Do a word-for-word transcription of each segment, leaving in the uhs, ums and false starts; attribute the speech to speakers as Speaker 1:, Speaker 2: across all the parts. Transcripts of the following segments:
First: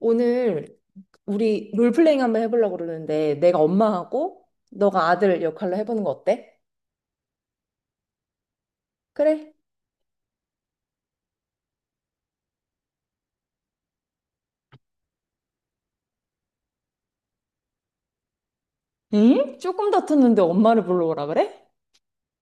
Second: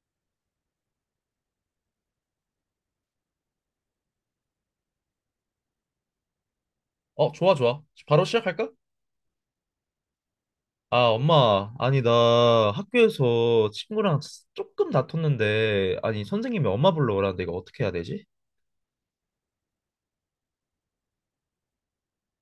Speaker 1: 오늘 우리 롤플레잉 한번 해보려고 그러는데 내가 엄마하고 너가 아들 역할로 해보는 거 어때?
Speaker 2: 어, 좋아, 좋아. 바로 시작할까?
Speaker 1: 그래.
Speaker 2: 아, 엄마. 아니, 나 학교에서 친구랑 조금 다퉜는데, 아니, 선생님이 엄마 불러오라는데 이거 어떻게 해야 되지?
Speaker 1: 응? 조금 다퉜는데 엄마를 불러오라 그래?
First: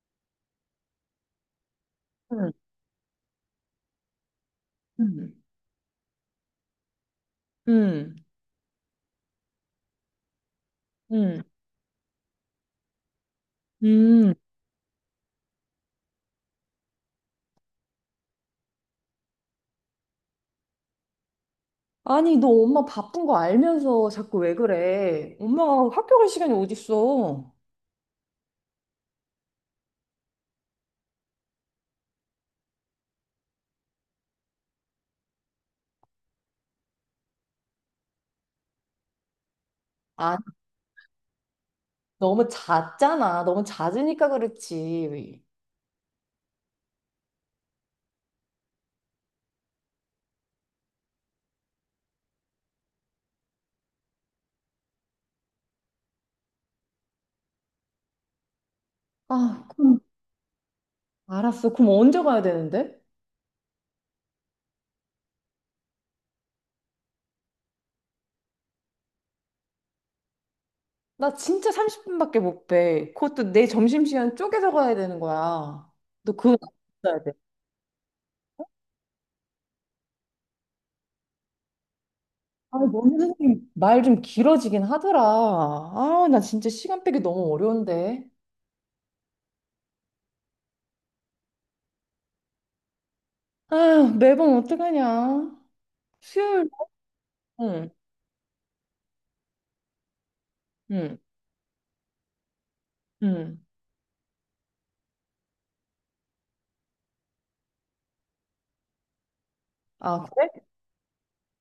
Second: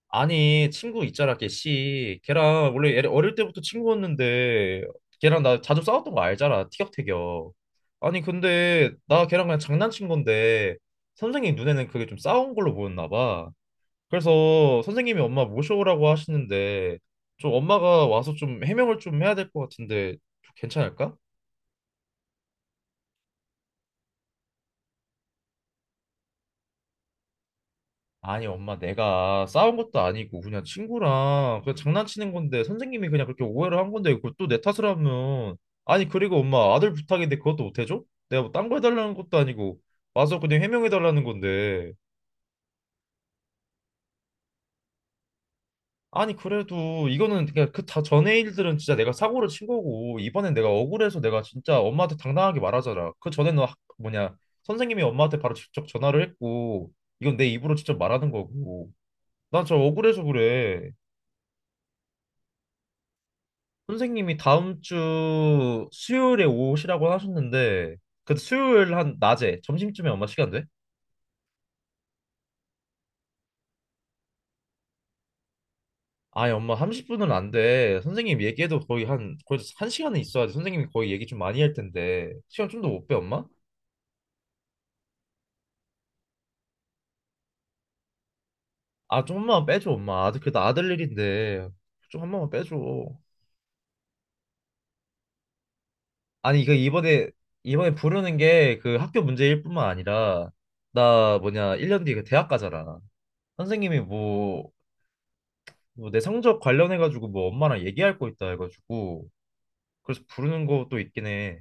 Speaker 2: 아니, 친구 있잖아, 걔 씨.
Speaker 1: 응,
Speaker 2: 걔랑 원래 얘 어릴 때부터 친구였는데,
Speaker 1: 응,
Speaker 2: 걔랑 나 자주 싸웠던 거 알잖아, 티격태격.
Speaker 1: 응.
Speaker 2: 아니, 근데 나 걔랑 그냥 장난친 건데,
Speaker 1: 응,
Speaker 2: 선생님 눈에는 그게 좀 싸운 걸로 보였나 봐.
Speaker 1: 응.
Speaker 2: 그래서 선생님이 엄마 모셔오라고 하시는데 좀 엄마가 와서 좀 해명을 좀 해야 될 것 같은데 좀 괜찮을까?
Speaker 1: 아니 너 엄마 바쁜 거 알면서 자꾸 왜 그래? 엄마가 학교 갈 시간이 어딨어?
Speaker 2: 아니 엄마 내가 싸운 것도 아니고 그냥 친구랑 그냥 장난치는 건데 선생님이 그냥 그렇게 오해를 한 건데 그걸 또 내 탓을 하면. 아니 그리고 엄마 아들 부탁인데 그것도 못 해줘? 내가 뭐 딴 거 해달라는 것도 아니고
Speaker 1: 아
Speaker 2: 와서 그냥 해명해달라는 건데.
Speaker 1: 너무 잦잖아. 너무 잦으니까 그렇지.
Speaker 2: 아니 그래도 이거는 그냥 그다 전의 일들은 진짜 내가 사고를 친 거고 이번엔 내가 억울해서 내가 진짜 엄마한테 당당하게 말하잖아. 그 전에 너 학- 뭐냐 선생님이 엄마한테 바로 직접 전화를 했고 이건 내 입으로 직접 말하는 거고 나
Speaker 1: 아
Speaker 2: 저
Speaker 1: 그럼
Speaker 2: 억울해서 그래.
Speaker 1: 알았어. 그럼 언제 가야 되는데?
Speaker 2: 선생님이 다음 주 수요일에 오시라고 하셨는데 그 수요일 한 낮에 점심쯤에 엄마 시간 돼?
Speaker 1: 나 진짜 삼십 분밖에 못 빼. 그것도 내 점심시간 쪼개서 가야 되는 거야. 너
Speaker 2: 아니
Speaker 1: 그거
Speaker 2: 엄마
Speaker 1: 알아야 돼.
Speaker 2: 삼십 분은 안 돼. 선생님 얘기해도 거의 한 거의 한 시간은 있어야지. 선생님이 거의 얘기 좀 많이 할 텐데 시간
Speaker 1: 아,
Speaker 2: 좀 더 못 빼
Speaker 1: 너무
Speaker 2: 엄마?
Speaker 1: 선생님 말 좀 길어지긴 하더라. 아, 나 진짜 시간 빼기 너무 어려운데.
Speaker 2: 아 좀만 빼줘 엄마 아들 그래도 아들 일인데 좀 한 번만 빼줘.
Speaker 1: 아, 매번 어떡하냐.
Speaker 2: 아니
Speaker 1: 수요일,
Speaker 2: 이거 이번에
Speaker 1: 응,
Speaker 2: 이번에 부르는 게 그 학교 문제일 뿐만 아니라
Speaker 1: 응,
Speaker 2: 나 뭐냐 일 년 뒤에 그 대학 가잖아.
Speaker 1: 응.
Speaker 2: 선생님이 뭐 뭐 내 성적 관련해가지고 뭐 엄마랑 얘기할 거 있다 해가지고 그래서
Speaker 1: 아, 그래?
Speaker 2: 부르는 것도 있긴 해.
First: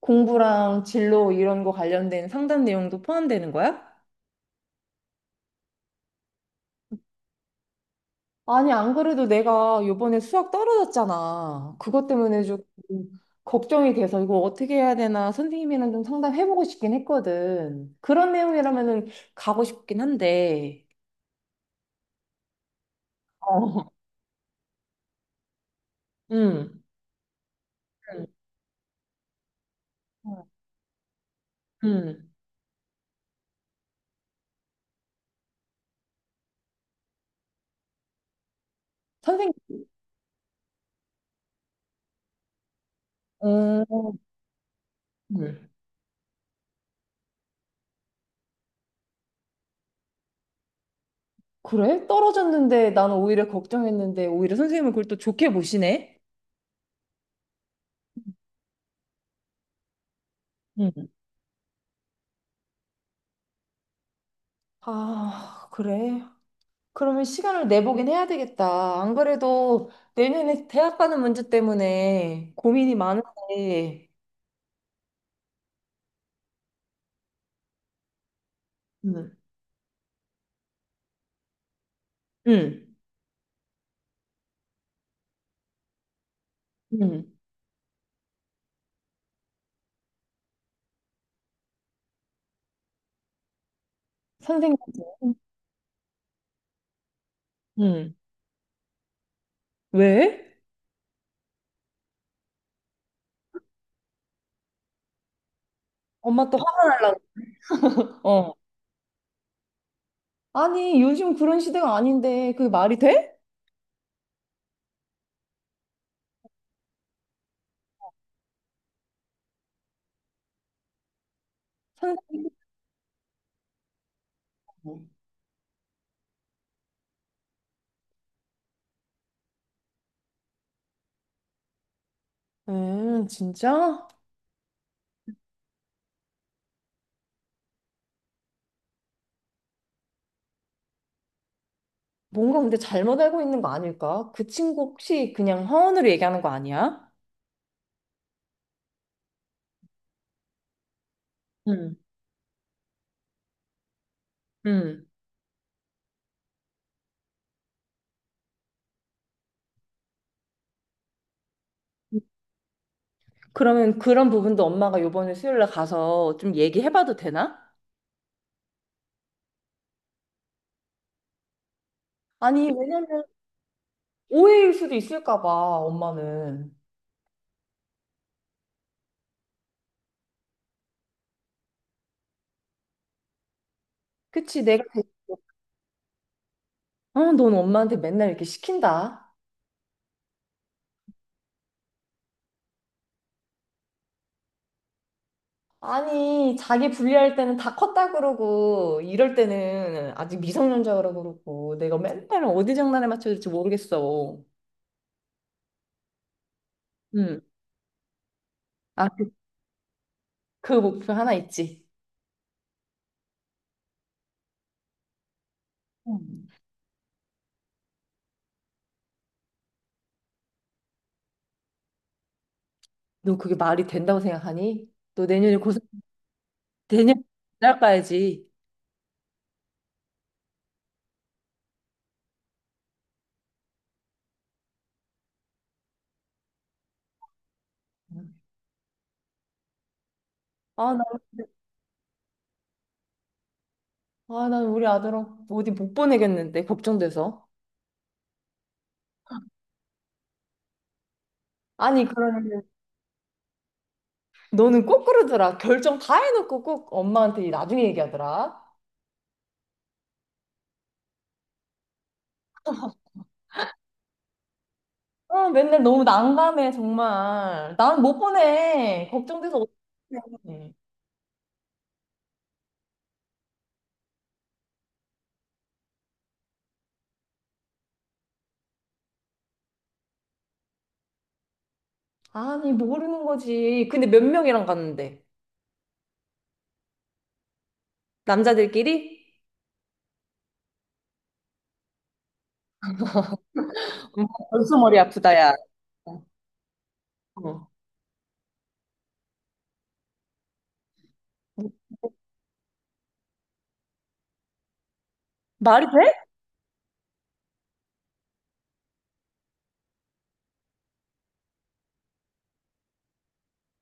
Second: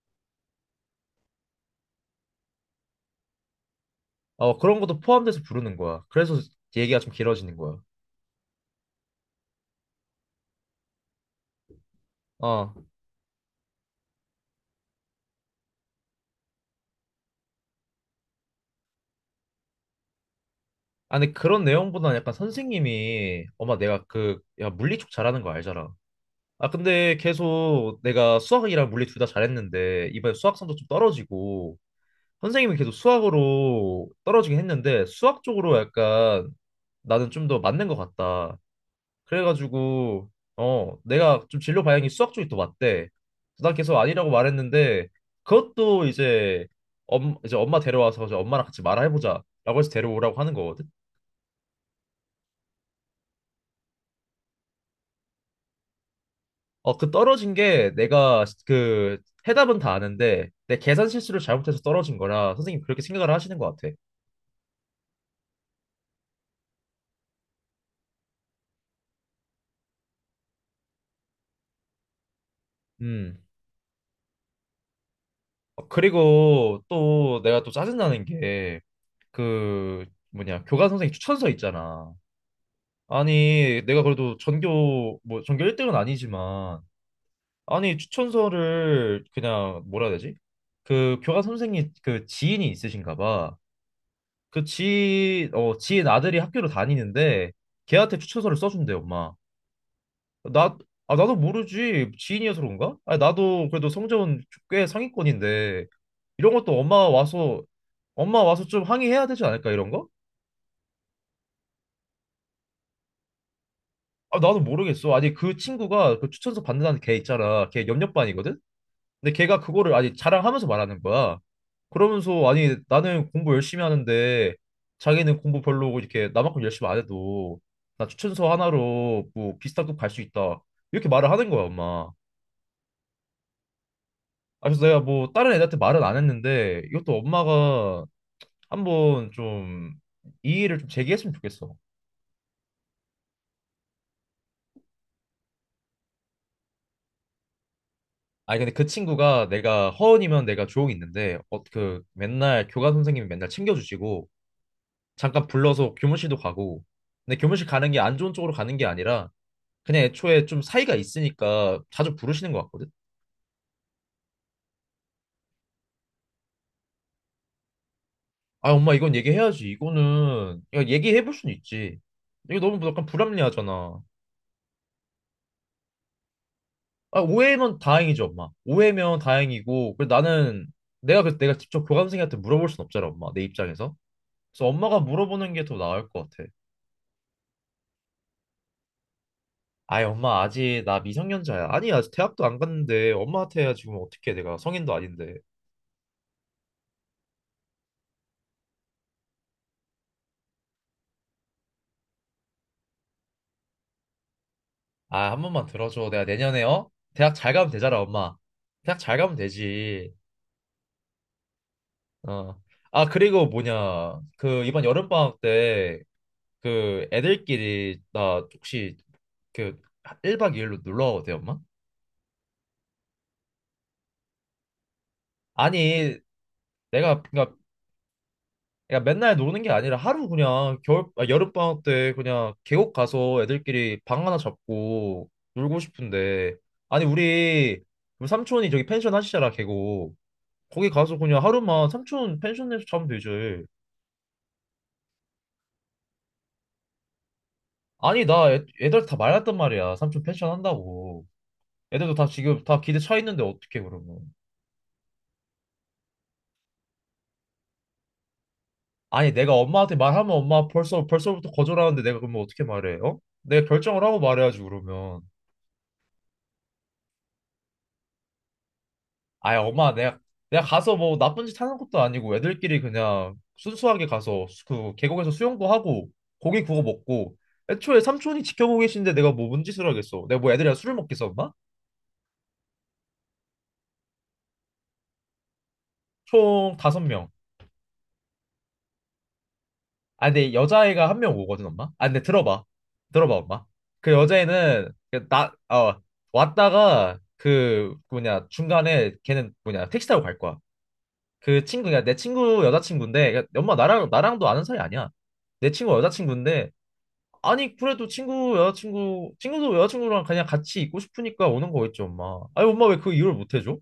Speaker 1: 공부랑 진로 이런 거 관련된 상담 내용도 포함되는 거야?
Speaker 2: 어, 그런 것도 포함돼서 부르는 거야 그래서 얘기가 좀 길어지는 거야.
Speaker 1: 아니, 안 그래도 내가 요번에 수학 떨어졌잖아. 그것 때문에 좀
Speaker 2: 어.
Speaker 1: 걱정이 돼서 이거 어떻게 해야 되나 선생님이랑 좀 상담해보고 싶긴 했거든. 그런 내용이라면은 가고 싶긴 한데.
Speaker 2: 아니 그런 내용보다는 약간 선생님이 엄마
Speaker 1: 어.
Speaker 2: 내가 그 야 물리 쪽 잘하는 거 알잖아. 아,
Speaker 1: 응,
Speaker 2: 근데 계속
Speaker 1: 음.
Speaker 2: 내가 수학이랑 물리 둘 다 잘했는데, 이번에
Speaker 1: 응.
Speaker 2: 수학 성적 좀 떨어지고,
Speaker 1: 응.
Speaker 2: 선생님은 계속 수학으로 떨어지긴 했는데, 수학 쪽으로 약간 나는 좀 더 맞는 것 같다.
Speaker 1: 선생님,
Speaker 2: 그래가지고, 어, 내가 좀 진로 방향이 수학 쪽이 더 맞대. 난 계속
Speaker 1: 음.
Speaker 2: 아니라고 말했는데, 그것도 이제, 엄, 이제 엄마 데려와서 이제 엄마랑 같이 말해보자. 라고 해서 데려오라고 하는 거거든.
Speaker 1: 그래? 떨어졌는데 나는 오히려 걱정했는데 오히려 선생님은 그걸 또 좋게 보시네?
Speaker 2: 어, 그 떨어진 게 내가 그 해답은 다 아는데 내
Speaker 1: 응,
Speaker 2: 계산 실수를 잘못해서 떨어진 거라 선생님 그렇게 생각을 하시는 것 같아.
Speaker 1: 아, 그래? 그러면 시간을 내보긴 해야 되겠다. 안 그래도 내년에 대학 가는 문제 때문에 고민이
Speaker 2: 음.
Speaker 1: 많은데.
Speaker 2: 어, 그리고 또 내가 또 짜증나는 게
Speaker 1: 응.
Speaker 2: 그 뭐냐 교감 선생님 추천서 있잖아.
Speaker 1: 응.
Speaker 2: 아니 내가 그래도 전교 뭐 전교 일 등은 아니지만
Speaker 1: 응.
Speaker 2: 아니 추천서를 그냥 뭐라 해야 되지? 그 교감 선생님 그 지인이 있으신가 봐. 그
Speaker 1: 선생님.
Speaker 2: 지인 어 지인 아들이 학교를 다니는데
Speaker 1: 응.
Speaker 2: 걔한테 추천서를 써준대 엄마.
Speaker 1: 왜?
Speaker 2: 나, 아, 나도 모르지. 지인이어서 그런가? 아, 나도 그래도 성적은 꽤 상위권인데,
Speaker 1: 엄마
Speaker 2: 이런
Speaker 1: 또
Speaker 2: 것도
Speaker 1: 화,
Speaker 2: 엄마 와서, 엄마
Speaker 1: 어.
Speaker 2: 와서 좀 항의해야 되지 않을까, 이런 거?
Speaker 1: 아니, 요즘 그런 시대가 아닌데 그게 말이 돼?
Speaker 2: 아, 나도 모르겠어. 아니, 그 친구가 그 추천서 받는다는 걔 있잖아. 걔 옆옆반이거든? 근데 걔가 그거를 아니, 자랑하면서 말하는 거야. 그러면서,
Speaker 1: 선생님.
Speaker 2: 아니, 나는 공부 열심히 하는데, 자기는 공부 별로고, 이렇게 나만큼 열심히 안 해도, 나 추천서 하나로 뭐 비슷한 급 갈 수 있다. 이렇게 말을 하는 거야, 엄마.
Speaker 1: 음, 진짜?
Speaker 2: 아, 그래서 내가 뭐 다른 애들한테 말은 안 했는데 이것도 엄마가 한번 좀 이의를 좀 제기했으면 좋겠어.
Speaker 1: 뭔가 근데 잘못 알고 있는 거 아닐까? 그 친구 혹시 그냥 허언으로 얘기하는 거 아니야?
Speaker 2: 아니 근데 그 친구가 내가 허언이면 내가 조용히 있는데 어,
Speaker 1: 응.
Speaker 2: 그 맨날 교감 선생님이 맨날 챙겨주시고
Speaker 1: 응.
Speaker 2: 잠깐 불러서 교무실도 가고 근데 교무실 가는 게 안 좋은 쪽으로 가는 게 아니라 그냥 애초에 좀 사이가 있으니까 자주 부르시는 것 같거든.
Speaker 1: 그러면 그런 부분도 엄마가 요번에 수요일 날 가서 좀 얘기해봐도 되나?
Speaker 2: 아 엄마 이건 얘기해야지 이거는 야 얘기해 볼 수는 있지. 이거
Speaker 1: 아니,
Speaker 2: 너무 약간
Speaker 1: 왜냐면
Speaker 2: 불합리하잖아.
Speaker 1: 오해일 수도 있을까 봐, 엄마는.
Speaker 2: 아, 오해면 다행이죠, 엄마. 오해면 다행이고, 그래 나는 내가 그 내가 직접 교감생한테 물어볼 순 없잖아, 엄마. 내 입장에서.
Speaker 1: 그치,
Speaker 2: 그래서
Speaker 1: 내가,
Speaker 2: 엄마가
Speaker 1: 대-
Speaker 2: 물어보는 게 더 나을 것 같아.
Speaker 1: 어, 넌 엄마한테 맨날 이렇게 시킨다.
Speaker 2: 아이, 엄마 아직 나 미성년자야. 아니, 아직 대학도 안 갔는데 엄마한테 지금 어떻게 해, 내가 성인도 아닌데.
Speaker 1: 아니, 자기 불리할 때는 다 컸다 그러고, 이럴 때는 아직 미성년자 그러고 그러고, 내가 맨날 어디 장난에 맞춰야 될지 모르겠어.
Speaker 2: 아, 한 번만 들어줘. 내가 내년에 어? 대학
Speaker 1: 응.
Speaker 2: 잘 가면 되잖아, 엄마. 대학
Speaker 1: 아,
Speaker 2: 잘
Speaker 1: 그,
Speaker 2: 가면 되지.
Speaker 1: 그 목표 하나 있지.
Speaker 2: 어. 아, 그리고 뭐냐. 그 이번 여름방학 때
Speaker 1: 응.
Speaker 2: 그 애들끼리 나 혹시 그 일 박 이 일로 놀러 와도 돼, 엄마?
Speaker 1: 너 그게 말이 된다고 생각하니? 너 내년에 고생,
Speaker 2: 아니
Speaker 1: 내년,
Speaker 2: 내가 그러니까.
Speaker 1: 날 가야지.
Speaker 2: 그러니까 맨날 노는 게 아니라 하루 그냥 겨울 아, 여름방학 때 그냥 계곡 가서 애들끼리 방 하나 잡고 놀고 싶은데. 아니 우리 우리
Speaker 1: 응.
Speaker 2: 삼촌이 저기 펜션 하시잖아 계곡 거기
Speaker 1: 아, 나,
Speaker 2: 가서 그냥 하루만 삼촌 펜션에서 자면 되지.
Speaker 1: 아, 난 우리 아들 어디 못 보내겠는데, 걱정돼서.
Speaker 2: 아니 나 애, 애들 다 말랐단 말이야 삼촌 펜션 한다고
Speaker 1: 아니,
Speaker 2: 애들도 다 지금
Speaker 1: 그러면
Speaker 2: 다 기대 차 있는데 어떻게 그러면.
Speaker 1: 너는 꼭 그러더라. 결정 다 해놓고 꼭 엄마한테 나중에 얘기하더라.
Speaker 2: 아니 내가 엄마한테 말하면 엄마 벌써 벌써부터 거절하는데 내가 그러면 어떻게 말해 어? 내가 결정을 하고 말해야지 그러면.
Speaker 1: 어, 맨날 너무 난감해, 정말. 난 못 보내.
Speaker 2: 아이
Speaker 1: 걱정돼서
Speaker 2: 엄마 내가 내가
Speaker 1: 어떡해.
Speaker 2: 가서 뭐 나쁜 짓 하는 것도 아니고 애들끼리 그냥 순수하게 가서 수- 그 계곡에서 수영도 하고 고기 구워 먹고 애초에 삼촌이 지켜보고 계신데 내가 뭐 뭔 짓을 하겠어 내가 뭐 애들이랑 술을 먹겠어 엄마?
Speaker 1: 아니, 모르는 거지. 근데 몇 명이랑 갔는데?
Speaker 2: 총 다섯 명아.
Speaker 1: 남자들끼리?
Speaker 2: 근데 여자애가 한 명 오거든 엄마 아 근데 들어봐 들어봐 엄마 그
Speaker 1: 엄마 벌써
Speaker 2: 여자애는
Speaker 1: 머리
Speaker 2: 그
Speaker 1: 아프다, 야.
Speaker 2: 나 어 왔다가
Speaker 1: 어.
Speaker 2: 그 그 뭐냐 중간에 걔는 뭐냐 택시 타고 갈 거야. 그 친구가 내 친구 여자친구인데 그러니까 엄마 나랑 나랑도 아는 사이 아니야 내
Speaker 1: 말이
Speaker 2: 친구
Speaker 1: 돼?
Speaker 2: 여자친구인데. 아니 그래도 친구 여자친구 친구도 여자친구랑 그냥 같이 있고 싶으니까 오는 거겠지 엄마. 아니 엄마 왜 그 이유를 못 해줘?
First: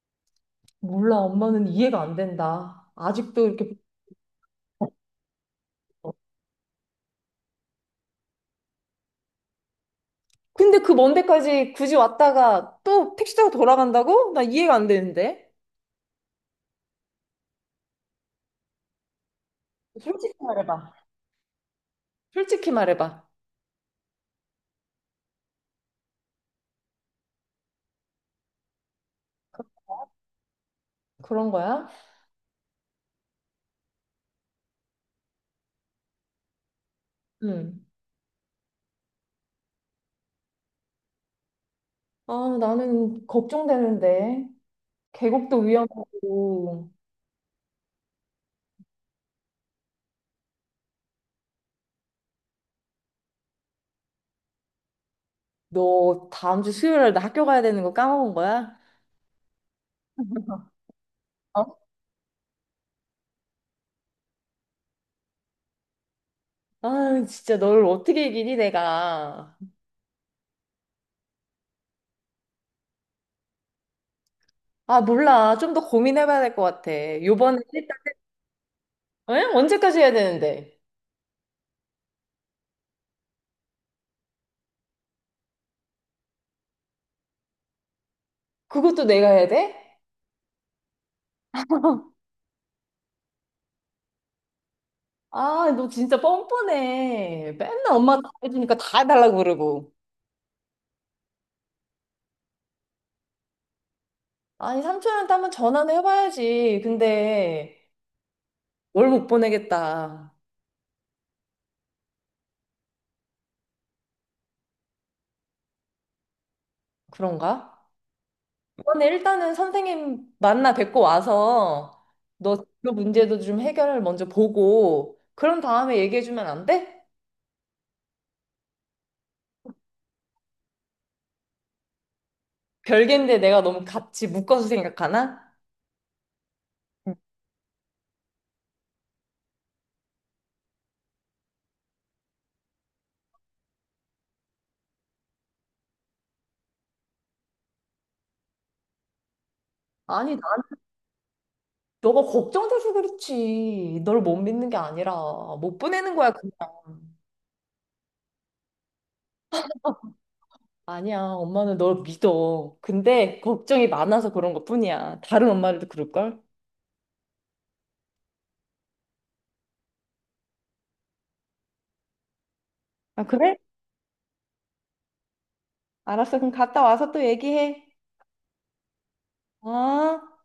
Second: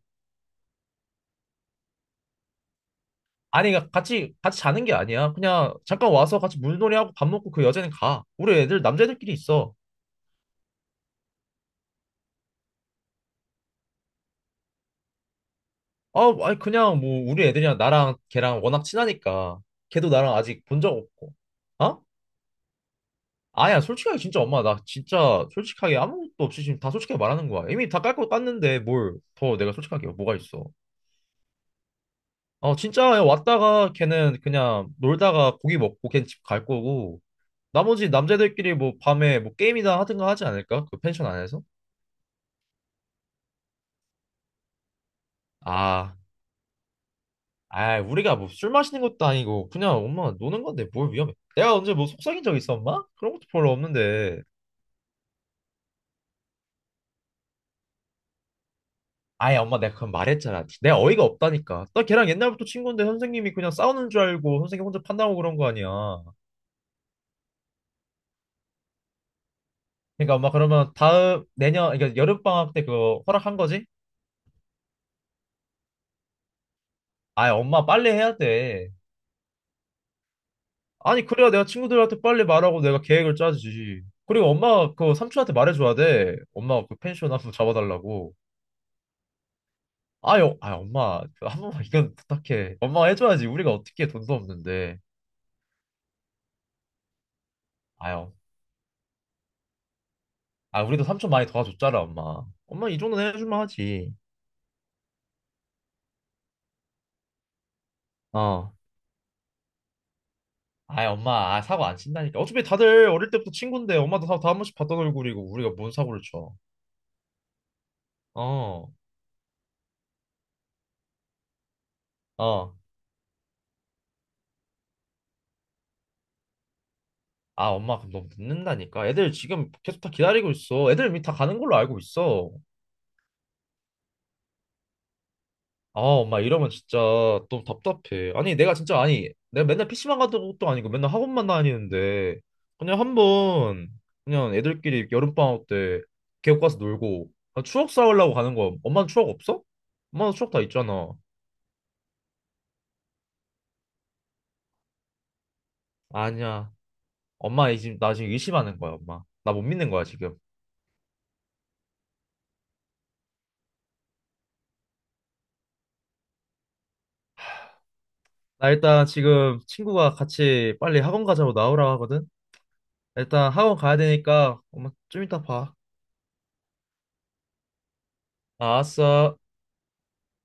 Speaker 1: 몰라, 엄마는 이해가 안 된다. 아직도
Speaker 2: 아니
Speaker 1: 이렇게.
Speaker 2: 그러니까 같이 같이 자는 게 아니야. 그냥 잠깐 와서 같이 물놀이하고 밥 먹고 그 여자는 가. 우리 애들 남자애들끼리 있어.
Speaker 1: 근데 그 먼 데까지 굳이 왔다가 또 택시 타고 돌아간다고? 나 이해가 안 되는데.
Speaker 2: 아 아니 그냥 뭐 우리 애들이랑 나랑 걔랑 워낙 친하니까 걔도
Speaker 1: 솔직히
Speaker 2: 나랑 아직 본 적
Speaker 1: 말해봐.
Speaker 2: 없고. 어?
Speaker 1: 솔직히 말해봐.
Speaker 2: 아니야 솔직하게 진짜 엄마 나 진짜 솔직하게 아무것도 없이 지금 다 솔직하게 말하는 거야. 이미 다 깔고 깠는데 뭘 더 내가 솔직하게 뭐가 있어?
Speaker 1: 그런 거야?
Speaker 2: 어, 진짜 왔다가 걔는 그냥 놀다가 고기 먹고 걔는 집 갈 거고
Speaker 1: 응.
Speaker 2: 나머지 남자들끼리 뭐 밤에 뭐 게임이나 하든가 하지 않을까? 그 펜션 안에서?
Speaker 1: 아, 나는 걱정되는데. 계곡도
Speaker 2: 아,
Speaker 1: 위험하고,
Speaker 2: 아 우리가 뭐 술 마시는 것도 아니고 그냥 엄마 노는 건데 뭘 위험해. 내가 언제 뭐 속삭인 적 있어, 엄마? 그런 것도 별로 없는데.
Speaker 1: 너 다음 주 수요일에 나 학교 가야 되는 거 까먹은 거야?
Speaker 2: 아예 엄마 내가 그건 말했잖아. 내가 어이가
Speaker 1: 어?
Speaker 2: 없다니까. 나 걔랑 옛날부터 친구인데 선생님이 그냥 싸우는 줄 알고 선생님 혼자 판단하고 그런 거 아니야.
Speaker 1: 아, 진짜 너를 어떻게 이기니, 내가.
Speaker 2: 그러니까 엄마 그러면 다음 내년 그러니까 여름방학 때 그거 허락한 거지?
Speaker 1: 아, 몰라. 좀 더 고민해봐야 될 것 같아.
Speaker 2: 아
Speaker 1: 요번에
Speaker 2: 엄마
Speaker 1: 일단,
Speaker 2: 빨리 해야 돼.
Speaker 1: 응? 언제까지 해야 되는데?
Speaker 2: 아니, 그래야 내가 친구들한테 빨리 말하고 내가 계획을 짜지. 그리고 엄마가 그 삼촌한테 말해줘야 돼. 엄마가 그 펜션 한번 잡아달라고.
Speaker 1: 그것도 내가 해야 돼?
Speaker 2: 아유, 아 엄마, 그한 번만 이건 부탁해. 엄마가 해줘야지. 우리가 어떻게 해, 돈도 없는데.
Speaker 1: 아, 너 진짜 뻔뻔해. 맨날 엄마가 다
Speaker 2: 아유,
Speaker 1: 해주니까 다 해달라고 그러고.
Speaker 2: 아, 우리도 삼촌 많이 도와줬잖아, 엄마. 엄마 이 정도는 해줄만 하지.
Speaker 1: 아니, 삼촌한테 한번 전화는 해봐야지. 근데,
Speaker 2: 어.
Speaker 1: 뭘 못 보내겠다.
Speaker 2: 아이, 엄마, 아, 사고 안 친다니까. 어차피 다들 어릴 때부터 친구인데, 엄마도 다, 다한 번씩 봤던 얼굴이고, 우리가 뭔 사고를 쳐.
Speaker 1: 그런가? 이
Speaker 2: 어,
Speaker 1: 번 일단은 선생님 만나 뵙고 와서 너
Speaker 2: 어.
Speaker 1: 그 문제도 좀 해결을 먼저 보고 그런 다음에 얘기해주면 안 돼?
Speaker 2: 아, 엄마, 그럼 너무 늦는다니까. 애들 지금 계속 다 기다리고 있어. 애들 이미 다 가는 걸로 알고 있어.
Speaker 1: 별개인데 내가 너무 같이 묶어서 생각하나?
Speaker 2: 아, 엄마 이러면 진짜 너무 답답해. 아니, 내가 진짜 아니, 내가 맨날 피시방 가던 것도 아니고 맨날 학원만 다니는데 그냥 한번 그냥 애들끼리 여름방학 때 계곡 가서 놀고. 아, 추억 쌓으려고 가는 거. 엄마는 추억 없어? 엄마는
Speaker 1: 아니, 나,
Speaker 2: 추억 다 있잖아.
Speaker 1: 너가 걱정돼서 그렇지. 널 못 믿는 게 아니라 못 보내는 거야, 그냥.
Speaker 2: 아니야. 엄마 이 지금 나 지금 의심하는 거야, 엄마. 나 못 믿는 거야, 지금.
Speaker 1: 아니야, 엄마는 널 믿어. 근데 걱정이 많아서 그런 것뿐이야. 다른 엄마들도 그럴걸?
Speaker 2: 나 일단 지금 친구가 같이 빨리 학원 가자고 나오라고 하거든.
Speaker 1: 아,
Speaker 2: 일단
Speaker 1: 그래?
Speaker 2: 학원 가야 되니까 엄마 좀 이따 봐.
Speaker 1: 알았어. 그럼 갔다 와서 또 얘기해.
Speaker 2: 알았어.
Speaker 1: 어?